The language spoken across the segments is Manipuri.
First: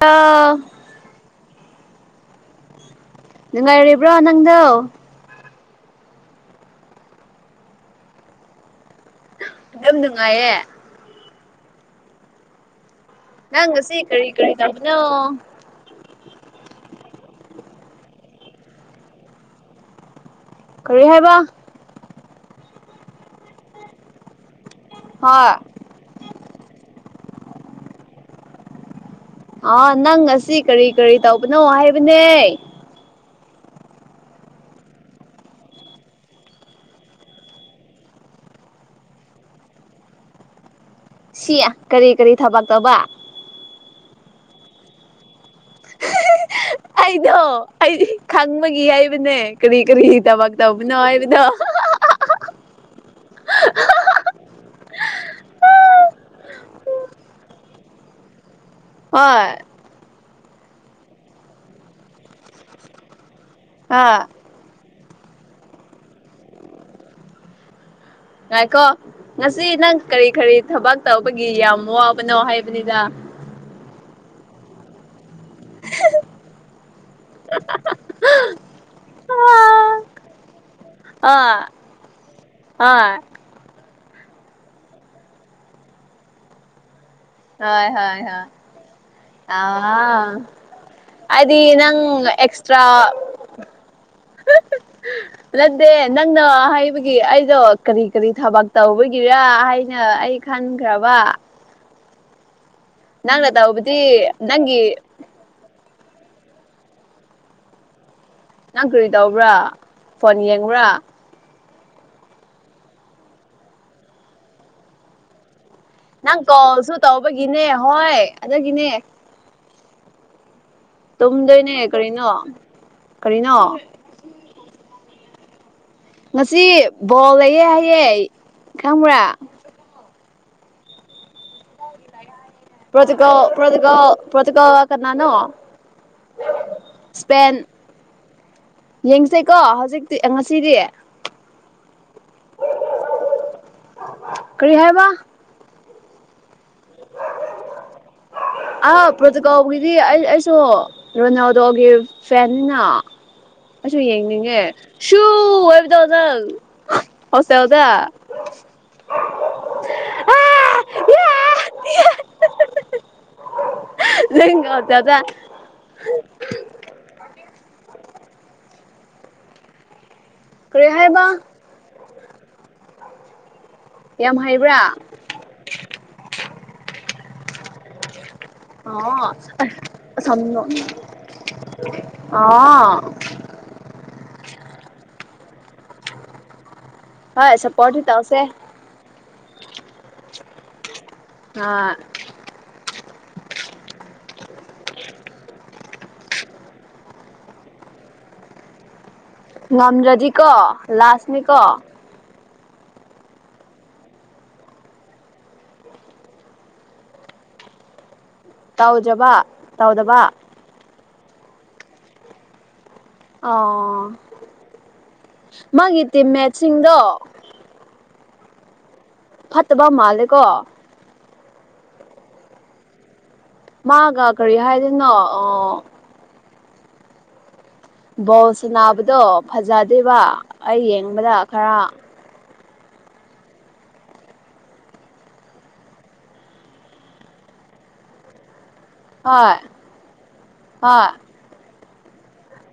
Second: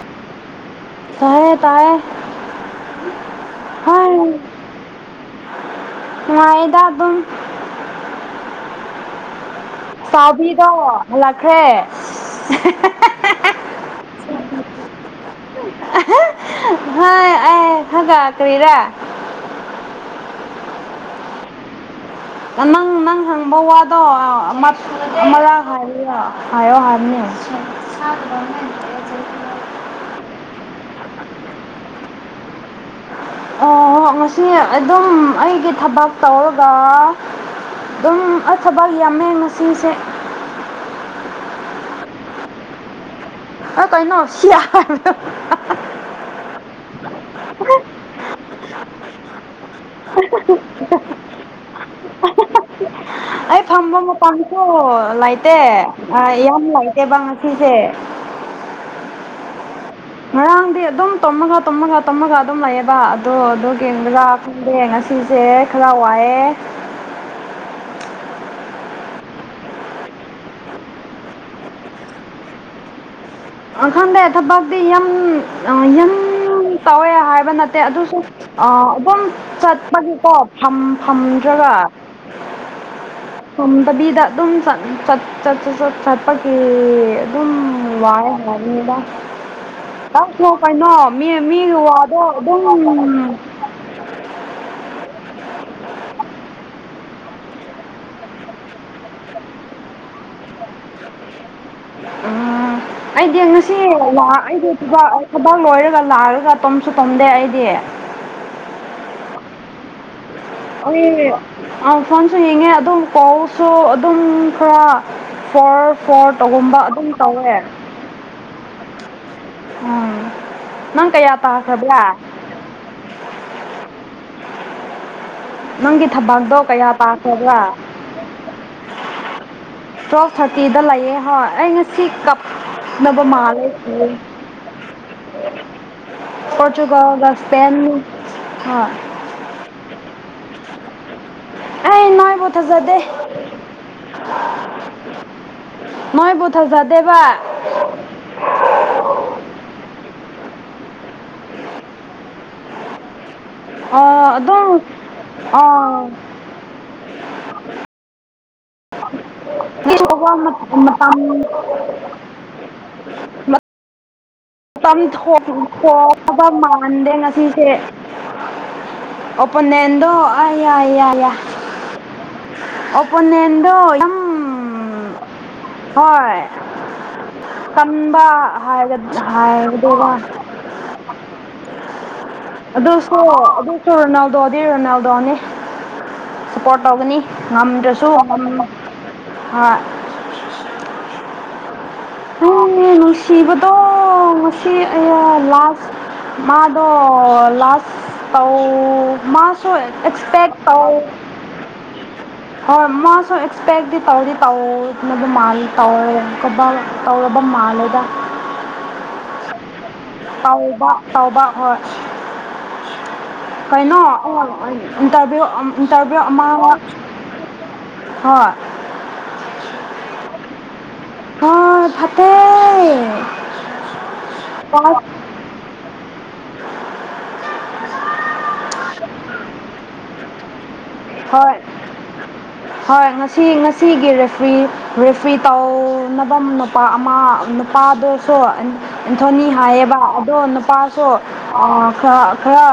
ꯑꯥ ꯇꯥꯌꯦ ꯇꯥꯌꯦ ꯅꯨꯡꯉꯥꯏꯔꯤꯕ꯭ꯔꯣ ꯅꯪꯗꯣ ꯋꯥꯏꯗꯕꯝ ꯌꯥꯝ ꯅꯨꯡꯉꯥꯏꯌꯦ ꯆꯥꯎꯥꯎꯕꯤꯔꯣ ꯍꯜꯂꯛꯈ꯭ꯔꯦ ꯅ ꯉ ꯁꯤ ꯀꯔꯤ ꯀꯅꯣ ꯍ ꯑꯦ ꯍꯒꯥ ꯀꯔꯤꯔꯦ ꯈ ꯍꯥꯏꯕ ꯅꯪ ꯅꯪ ꯍꯪꯕ ꯋꯥꯗꯣ ꯍꯣꯏ ꯃꯂ ꯍꯔ ꯍꯥꯏꯣ ꯍꯔꯅꯤ ꯑꯥ ꯅꯪ ꯉꯁꯤ ꯀꯔꯤ ꯀꯔꯤ ꯇꯧꯕꯅꯣ ꯍꯥꯏꯕꯅꯦ ꯑꯣ ꯉꯁꯤ ꯑꯗꯨꯝ ꯑꯩꯒꯤ ꯊꯕꯛ ꯇꯧꯔꯒ ꯑꯗꯨꯝ ꯑꯊꯕꯛ ꯌꯥꯝꯃꯦ ꯉꯁꯤꯁꯦ ꯁꯤꯌꯥ ꯀꯔꯤ ꯀꯔꯤ ꯊꯕꯛ ꯇꯧꯕ ꯑ ꯀꯥꯏꯅ ꯍꯧꯁꯤ ꯌꯥ [unintelligible] ꯑꯩꯗꯣ ꯑꯩꯗꯤ ꯈꯪꯕꯒꯤ ꯍꯥꯏꯕꯅꯦ ꯛꯔ꯭ꯤ ꯀꯔ꯭ꯤ ꯊꯕꯛ ꯇꯧꯕꯅꯣ ꯍꯥꯏꯕꯗꯣ [inaudible] ꯑꯩ ꯐꯝꯝꯕ ꯃ ꯄ [unintelligible] ꯑꯣ ꯂꯩꯇꯦ ꯑ ꯌꯝꯂꯩꯇꯦꯕꯥ ꯉꯁꯤ ꯁꯦ ꯍ [unintelligible] ꯉꯔꯥꯡꯗꯤ ꯑꯗꯨꯝ ꯇꯨꯝꯃꯒ ꯇꯨꯝꯃꯒ ꯇꯨꯝꯃꯒ ꯑꯗꯨꯝ ꯂꯩꯌꯦꯕꯥ ꯑꯗꯣ ꯑꯗꯨ ꯌꯦꯡꯕꯖꯥ ꯑꯥ ꯈꯪꯗꯦ ꯉꯁꯤ ꯆꯦꯁ ꯈꯔꯋꯥꯌꯦ ꯉꯥꯏꯈꯣ ꯉꯁꯤ ꯅꯪ ꯀꯔ꯭ꯤ ꯀꯔ꯭ꯤ ꯊꯕꯛ ꯇꯧꯕꯒꯤ ꯌꯥꯝ ꯋꯥꯕꯅꯣ ꯍꯥꯏꯕꯅꯤꯗ ꯑꯥ ꯋꯥꯈꯟꯗꯩ ꯊꯕꯛꯇꯗꯤ ꯌ ꯌ ꯇꯧꯋꯦ ꯍꯥꯏꯕ ꯅꯠꯇꯦ ꯑꯗꯨꯁꯨ ꯑꯥ ꯑꯗꯨꯝ ꯆꯠꯄꯒꯤꯀꯣ ꯐꯝ ꯐꯝꯗ꯭ꯔ [unintelligible] ꯑ [unintelligible] ꯕꯤꯗ ꯑꯗꯨꯝ ꯆꯠ ꯆꯠ ꯆꯠ ꯆꯠꯄꯒꯤ ꯍꯣꯏ ꯍꯣꯏ ꯍꯣꯏ ꯑꯗꯨꯒꯕ [unintelligible] ꯑꯥ ꯉꯁꯨ ꯀꯩꯅꯣ ꯃꯤꯃꯤꯒꯤ ꯍꯥꯏꯗꯤ ꯋꯥꯗꯣ ꯑꯗꯨꯝ ꯎ [unintelligible] ꯅꯠꯇꯦ ꯅꯪꯅ ꯍꯥꯏꯕꯒꯤ ꯑꯩꯗꯣ ꯀꯔ꯭ꯤ ꯀꯔ꯭ꯤ ꯊꯕꯛ ꯇꯧꯕꯒꯤꯔꯥ ꯍꯥꯏꯅ ꯑꯩ ꯈꯪꯈꯔꯕꯥ ꯎꯝ ꯑꯩꯗꯤ ꯉꯁꯤ ꯇꯧꯕꯗꯤ ꯂꯥꯛ ꯅꯪꯒꯤ ꯑꯩꯁꯕ ꯊꯕꯛ ꯂꯣꯏꯔꯒ ꯂꯥꯛꯑꯔꯒ ꯇꯣꯝꯁꯨ ꯇꯣꯝꯗꯦ ꯑꯩꯗꯤ ꯅꯪ ꯀꯔ꯭ꯤ ꯇꯧꯕ꯭ꯔꯥ ꯐꯣꯟ ꯌꯦꯡꯕ꯭ꯔꯥ ꯑꯪ ꯐꯣꯟꯁꯨ ꯌꯦꯡꯉꯦ ꯑꯗꯨꯝ ꯀꯥꯎꯁꯨ ꯑꯗꯨꯝ ꯈꯔ ꯐꯣꯔ ꯐꯣꯔ ꯅꯪ ꯇꯧꯒꯨꯝꯕ ꯀꯣꯜꯁꯨ ꯑꯗꯨꯝ ꯇꯧꯋꯦ ꯇꯧꯕꯒꯤꯅꯦ ꯍꯣꯏ ꯑꯗꯒꯤꯅꯦ ꯎꯝ [unintelligible] ꯀꯌꯥ ꯇꯨꯝꯗꯣꯏꯅꯦ ꯀꯔ꯭ꯤ ꯇꯥꯈ꯭ꯔꯕ꯭ꯔꯥ ꯅꯣ ꯀ꯭ꯔꯤ ꯅꯣ ꯅꯪꯒꯤ ꯉꯁꯤ ꯊꯕꯇꯣ ꯀꯌꯥ ꯕꯣꯜ ꯄꯥꯈꯕ꯭ꯔꯥ ꯂꯩꯌꯦ ꯍꯥꯏꯌꯦ ꯈꯪꯕ꯭ꯔꯥ ꯇꯤꯜꯒꯦ ꯊꯥꯔꯇꯤꯗ ꯂꯩꯑꯦ ꯍꯣꯏ ꯑꯩ ꯉꯁꯤ ꯀꯞ ꯄ꯭ꯔꯗꯨꯀꯜ ꯄ꯭ꯔꯣꯗꯨꯀꯜ ꯄ꯭ꯔꯣꯗꯨꯀꯜ ꯀꯥ ꯀꯅꯥꯅꯣ ꯄꯣꯔꯇꯨꯒꯜꯒ ꯑꯄꯟ ꯏꯁꯄꯦꯟ ꯍꯣꯏ ꯌꯦꯪꯁꯦꯖ ꯀꯣ ꯍꯧꯖꯤꯛꯇꯤ ꯁꯤꯔꯤꯌꯥ [inaudible] ꯑ ꯅꯣꯏꯕꯨ ꯊꯖꯗꯦ ꯀꯔꯤ ꯍꯥꯏꯕ ꯅꯣꯏꯕꯨꯊꯖꯗꯦꯕ ꯑ ꯄ꯭ꯔꯣꯇꯨꯒꯥꯎꯒꯤꯗꯤ ꯑꯩ ꯑꯩꯁꯨ ꯔꯣꯅꯥꯜꯗꯣꯒꯤ ꯐꯦꯟꯅꯤꯅ ꯑꯁꯨ ꯑꯥ ꯌꯦꯡꯅꯤꯡꯉꯦ ꯑꯗꯨꯝ ꯁꯨ ꯍꯥꯏꯕꯗꯣ ꯑꯥ ꯅꯪ ꯍꯣꯁꯇꯦꯜꯗ ꯀ ꯍ ꯃꯇꯝꯥꯡ [unintelligible] ꯃꯥ [inaudible] ꯅꯪ ꯍꯣꯁꯇꯦꯜꯗ ꯃꯥꯟꯗ ꯉ [unintelligible] ꯆꯦꯁ ꯎꯞꯅꯦꯟꯠꯗꯣ ꯀꯔꯤ ꯑꯏꯌꯁ ꯍꯥꯏꯕ ꯌꯥꯏ ꯑꯣꯄꯣꯅꯦꯟꯠ ꯌꯥꯝ ꯍꯕ꯭ꯔꯥ ꯍꯣꯏ ꯀꯟꯝꯕ ꯍꯥꯏ ꯑꯣ ꯍꯥꯏꯒꯗꯕ ꯑꯁꯣꯝꯅꯣ [unintelligible] ꯑꯣ ꯑꯗꯨ ꯁꯨ ꯑꯗꯨ ꯁꯨ ꯔꯣꯅꯥꯜꯗꯣ ꯗꯤ ꯔꯣꯅꯥꯂꯗꯣ ꯅꯤ ꯅꯦ ꯁꯨꯞꯄꯣꯔꯠ꯭ ꯇꯧꯒꯅꯤ ꯍꯣꯏ ꯁꯞꯄꯣꯔꯠꯇꯤ ꯉꯝꯗ꯭ꯔꯁꯨ ꯇꯧꯁꯦ ꯑ [unintelligible] ꯅꯪꯅꯦ ꯅꯨꯡꯁꯤꯕꯗꯣ ꯉꯁꯤ ꯑꯏꯌꯥ ꯂꯥꯁꯇ꯭ ꯃꯥꯗꯣ ꯂꯁꯇ ꯗꯧ ꯃꯁꯤ ꯉꯝꯗ꯭ꯔꯗꯤꯀꯣ ꯑꯦꯁꯄ꯭ꯤꯠ ꯗꯣꯏ ꯂꯥꯁꯅꯤꯀꯣ ꯍꯣꯏ ꯃꯥꯁꯨ ꯑꯦꯛꯁꯄꯦꯛꯗꯤ ꯇꯧꯗꯤ ꯇꯧꯋꯗꯤ ꯃꯥꯜꯂꯤ ꯇꯧꯋꯦ ꯑꯥꯎ ꯑꯣꯗ ꯃ ꯂꯩꯗ ꯇꯥꯎꯖꯕ ꯇꯥꯎꯗꯕ ꯇꯥꯎꯕ ꯍꯣꯏ ꯀꯩꯅꯣ ꯑꯣ ꯏꯟꯇꯔꯚꯤꯌꯨ ꯃꯥꯒꯤ ꯏꯟꯇꯔꯚꯤꯌꯨ ꯑꯃ ꯇꯤꯝꯃꯦꯠꯁꯤꯡꯗꯣ [inaudible] ꯍꯣꯏ ꯐꯠꯇꯕ ꯃꯥꯜꯂꯦꯀꯣ ꯍ ꯐꯇꯦ ꯃꯥꯒ ꯀꯔꯤ ꯍꯥꯏꯗꯣꯏꯅꯣ ꯑꯣ ꯕꯣꯜꯁꯕꯗꯣ ꯐꯖꯗ꯭ꯦꯕ ꯑꯩ ꯌꯦꯡꯕꯗ ꯍꯣꯏ ꯈꯔ ꯍꯣꯏ ꯉꯁꯤ ꯉꯁꯤꯒꯤ ꯔꯦ꯭ꯔꯤ ꯔꯦꯐ꯭ꯔꯤ ꯇꯧꯅꯐꯝ ꯅꯨꯄꯥ ꯑꯃ ꯅꯨꯄꯥꯗꯨꯁꯨ ꯑꯦꯟꯊꯣꯅꯤ ꯍꯣꯏ ꯍꯥꯏꯌꯦꯕ ꯑꯗꯣ ꯍꯣꯏ ꯅꯨꯄꯥꯁꯨ ꯈꯔ ꯈꯔ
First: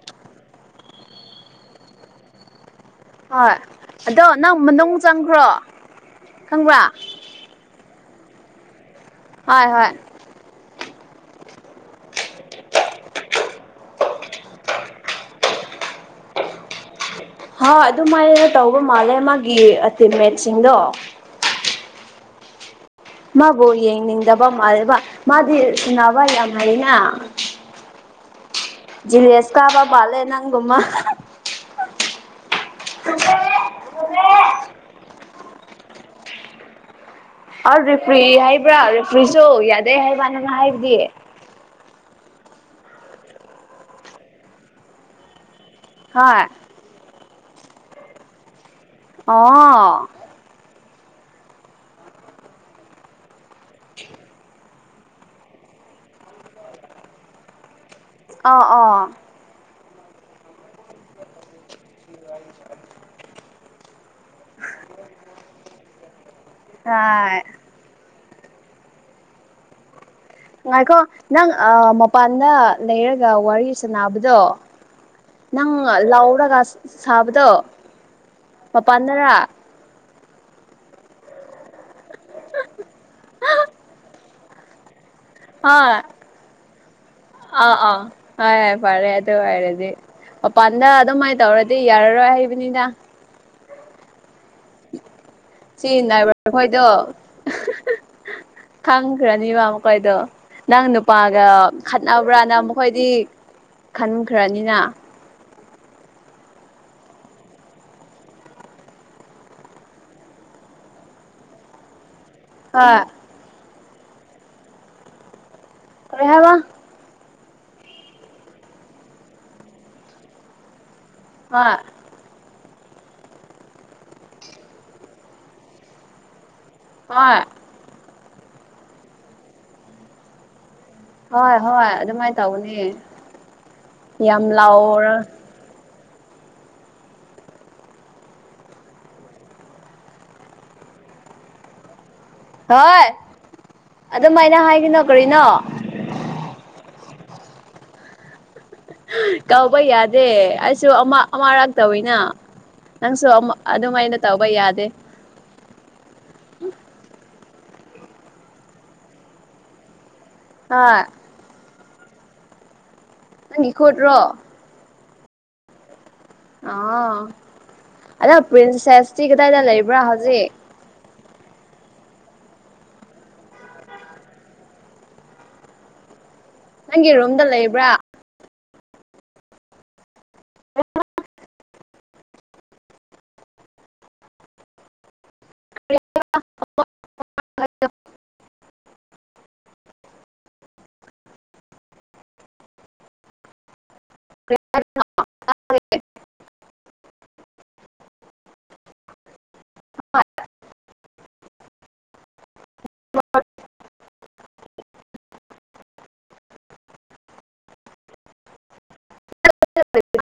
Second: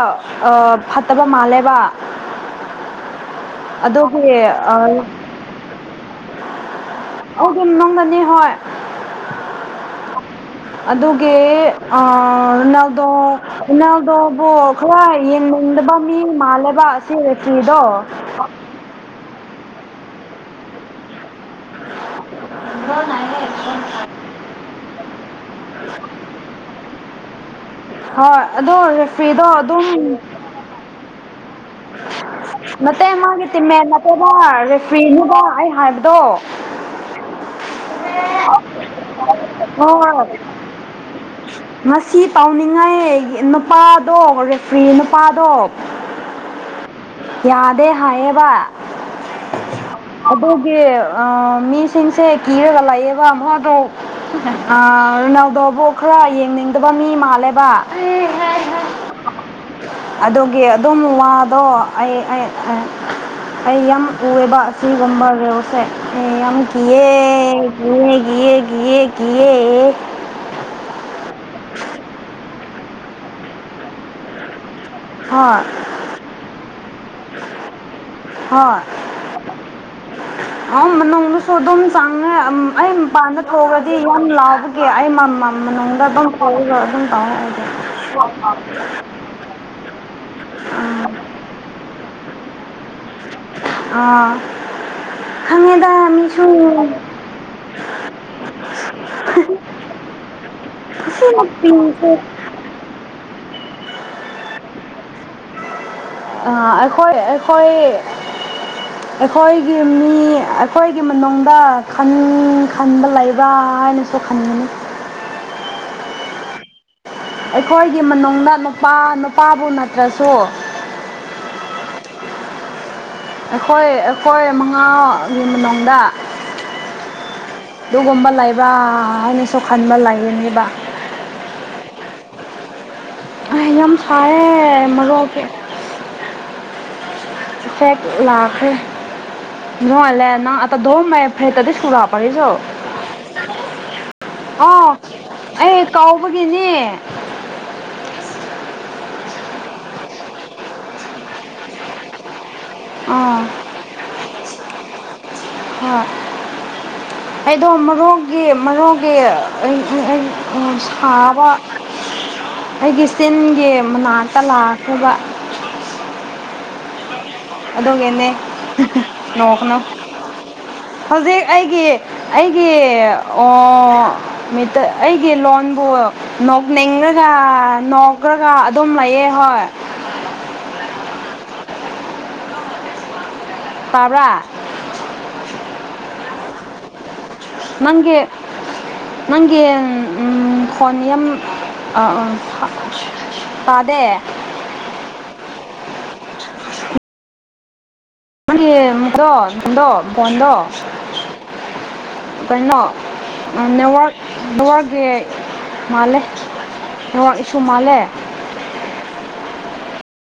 ꯐꯠꯇꯕ ꯃꯥꯜꯂꯦꯕ ꯍꯣꯏ ꯑꯗꯣ ꯑꯗꯨꯒꯤ ꯅꯪ ꯃꯅꯨꯡ ꯆꯪꯈ꯭ꯔꯣ ꯈꯪꯕ꯭ꯔꯥ ꯑꯗꯨ ꯑꯗꯨꯝ ꯅꯪꯒꯅꯤ ꯍꯣꯏ ꯍꯣꯏ ꯍꯣꯏ ꯑꯗꯨꯒꯤꯅꯥꯜꯗꯣꯨꯅꯥꯜꯗꯣꯕꯨ ꯈꯔ ꯌꯦꯡꯅꯤꯡ ꯃꯕ ꯃꯤ ꯃꯥꯂꯕ ꯍ ꯑꯗꯨꯃꯥꯏꯅꯅ ꯇꯧꯕ ꯃꯥꯜꯂꯦ ꯃꯥꯒꯤ ꯑ ꯇꯤꯃꯦꯠꯁꯤꯡꯗꯣ ꯃꯥꯕꯨ ꯌꯦꯡꯅꯤꯡꯗꯕ ꯃꯥꯜꯂꯕ ꯃꯥꯗꯤ ꯁꯨꯅꯕ ꯌꯥꯝ ꯍꯥꯏꯅ ꯍꯣꯏ ꯑꯣ ꯔꯦ ꯐꯤꯗꯣ ꯑꯗꯨꯝ ꯃꯥꯜꯂꯦ ꯅꯪꯒꯨꯝꯕ ꯃꯇꯩ ꯃꯥꯒꯤ ꯇꯤꯃꯦꯦꯟ ꯅꯠꯇꯦꯕ ꯔꯦꯐ꯭ꯔꯤꯗꯨꯗ ꯑꯩꯅ ꯍꯥꯏꯕꯗꯣ ꯑ ꯔꯦꯐ꯭ꯔꯤ ꯍꯥꯏꯕ꯭ꯔꯥ ꯔꯦꯐ꯭ꯔꯤꯁꯨ ꯌꯥꯗꯩ ꯍꯣꯏ ꯍꯥꯏꯕ꯭ꯔ ꯅꯪꯅ ꯍꯥꯏꯕꯗꯤ ꯉꯁꯤ ꯇꯥꯎꯅꯤꯡꯉꯥꯏ ꯅꯨꯄꯥꯗꯣ ꯔꯦꯐ꯭ꯔꯤ ꯅꯨꯄꯥꯗꯣ ꯍꯥ ꯌꯥꯗꯦ ꯍꯥꯏꯌꯦꯕ ꯑꯣ ꯑ ꯃꯤꯁꯤꯡꯁꯦ ꯀꯤꯔꯒ ꯂꯥꯛꯌꯦꯕ ꯑꯃꯛ ꯑꯗꯨꯣ ꯅꯥꯎꯗꯕꯨ ꯈꯔ ꯌꯦꯡꯅꯤꯡꯗꯕ ꯃꯤ ꯃꯥꯜꯂꯦꯕ ꯑꫭ ꯑꫭ ꯑꯗꯨꯒꯤ ꯑꯗꯨꯝ ꯋꯥꯗꯣ ꯑꯩ ꯑꯩ ꯌꯥꯝ ꯎꯑꯦꯕ ꯁꯤꯒꯨꯝꯕ ꯔꯣꯁꯦ ꯌꯥꯝ ꯔꯥꯏꯠ ꯀꯤꯌꯦꯦ ꯀ ꯌꯦꯌꯦ ꯌꯦ ꯌꯦ ꯉꯅꯨꯡꯉꯥꯏꯈꯣ ꯅꯪ ꯃꯄꯥꯟꯗ ꯂꯩꯔꯒ ꯋꯥꯔꯤ ꯁꯥꯟꯅꯕꯗꯣ ꯍꯣꯏ ꯅꯪ ꯂꯥꯎꯔꯒ ꯁꯥꯕꯗꯣ ꯍꯣꯏ ꯃꯄꯥꯟꯗꯔꯥ ꯑ ꯅꯣꯡꯃꯁꯨ ꯑꯗꯨꯝ ꯆꯥꯡꯉꯦ ꯑꯩ ꯃꯄꯥꯟꯗ ꯊꯣꯛꯑꯗꯤ ꯌꯥꯝ ꯂꯥꯎꯕꯒꯦ ꯑꯩ ꯃ ꯍꯣꯏ ꯅꯨꯅꯨꯡꯗ ꯑꯗꯨꯝ ꯀꯕ ꯑꯗꯨꯝ ꯇꯥꯎ ꯑꯥ ꯑꯥ ꯍꯣꯏ ꯐꯔꯦ ꯑꯗꯨ ꯑꯣꯏꯔꯗꯤ ꯃꯄꯥꯟꯗ ꯑꯗꯨꯃꯥꯏꯅ ꯇꯧꯔꯗꯤ ꯌꯥꯔꯔꯣꯏ ꯍꯕꯅꯤꯅ ꯑꯥ ꯁꯤ ꯈꯪꯉꯦꯗ ꯃꯤꯁꯨ ꯅꯥꯏꯕ꯭ꯔꯈꯣꯏꯗꯣ ꯊꯪ꯭ꯔꯥꯅꯤꯕꯃ ꯀꯣꯏꯗꯣ ꯅꯪ ꯑꯁꯤ ꯅꯨꯄꯥꯒ ꯅꯨꯄꯤꯁꯦ ꯈꯠꯅꯕ꯭ꯔꯥꯅ ꯃꯈꯣꯏꯗꯤ ꯈꯟꯈ꯭ꯔꯅꯤꯅ ꯑ ꯑꯩꯈꯣꯏ ꯑꯩꯈꯣꯏ ꯑꯩꯈꯣꯏꯒꯤ ꯃꯤ ꯑꯩꯈꯣꯏꯒꯤ ꯃꯅꯨꯡꯗ ꯅꯨꯡ ꯍꯣꯏ ꯈꯥꯟꯕ ꯂꯥꯏꯕ ꯅ ꯁꯣ ꯈꯥꯟꯒꯅꯤ ꯀꯦꯍꯕ ꯑꯩꯈꯣꯏꯒꯤ ꯃꯅꯨꯡꯗ ꯅꯨꯄꯥ ꯅꯨꯄꯥꯕꯨ ꯅꯠꯇ꯭ꯔꯁꯨ ꯑ ꯑꯩꯈꯣꯏ ꯑꯩꯈꯣꯏ ꯃꯉꯥꯒꯤ ꯃꯅꯨꯡꯗ ꯍ ꯁꯤꯨꯒꯨꯝꯕ ꯂꯥꯏꯕ ꯑꯩꯅ ꯁꯣ ꯈꯥꯟꯕ ꯂꯥꯏꯅꯦꯕ ꯍꯣꯏ ꯍꯣꯏ ꯑꯗꯨꯃꯥꯏꯅ ꯇꯧꯅꯤ ꯑ ꯌꯥꯝ ꯐꯥꯏꯦ ꯃꯔꯣꯛꯁ ꯐ ꯂꯥꯛꯈꯔꯦ ꯅꯂ ꯑ ꯗꯣ ꯃ ꯐꯦ ꯇꯗꯤ ꯀ ꯀꯔꯤꯁꯨ ꯍꯣꯏ ꯑꯗꯨꯃꯥꯏꯅ ꯑ ꯍꯥꯏꯒꯅꯣ ꯀꯔꯤꯅꯣ ꯑꯩ ꯀꯥꯎꯕꯒꯤꯅꯦ ꯀꯧꯕ ꯌꯥꯗꯦ ꯑꯩꯁꯨ ꯑꯃꯔꯛꯇꯧꯅ ꯅꯪꯁꯨ ꯑꯥ ꯑꯗꯨꯃꯥꯏꯅ ꯇꯧꯕ ꯌꯥꯗꯦ ꯍ ꯎꯝ ꯑꯩꯗꯣ ꯃꯔꯣꯛꯒꯤ ꯃꯔꯣꯡꯒꯤ ꯍꯥ ꯁꯥꯕ ꯑꯩꯒꯤ ꯆꯤꯟꯒꯤ ꯅꯪꯒꯤ ꯈꯨꯠꯔꯣ ꯃꯅꯥꯛꯇ ꯂꯥꯛꯈꯤꯕ ꯑ ꯑꯗꯨꯒꯤꯅꯦ ꯑꯗꯣ ꯄ꯭ꯔꯤꯟꯁꯦꯁꯇꯤ ꯀꯗꯥꯏꯗ ꯅꯣꯛꯀꯅꯨ ꯂꯩꯕ꯭ꯔꯥ ꯍꯧꯖꯤꯛ ꯍꯧꯖꯤꯛ ꯑꯩꯒꯤ ꯑꯩꯒꯤ ꯃꯤ ꯑꯩꯒꯤ ꯂꯣꯟꯕꯨ ꯅꯪꯒꯤ ꯅꯣꯛꯅꯤꯡꯉꯒ ꯔꯨꯝꯗ ꯂꯩꯕ꯭ꯔꯥ ꯅꯣꯛꯈ꯭ꯔꯒ ꯑꯗꯨꯝ ꯂꯩꯌꯦꯦ ꯍꯣꯏ ꯇꯕ꯭ꯔ ꯅꯪꯒꯦ ꯅꯪꯒꯤ ꯐꯣꯟꯅꯤ ꯑ ꯑꯥ ꯐꯗꯦ [unintelligible] ꯗꯗ ꯗ ꯀꯅꯣ ꯅꯦꯋꯥꯔ ꯅꯋꯥꯥꯛꯁ ꯃꯥꯜꯂꯦ ꯅꯋꯥꯥꯛ ꯏꯁꯨ ꯃꯥꯜꯂꯦ [unintelligible]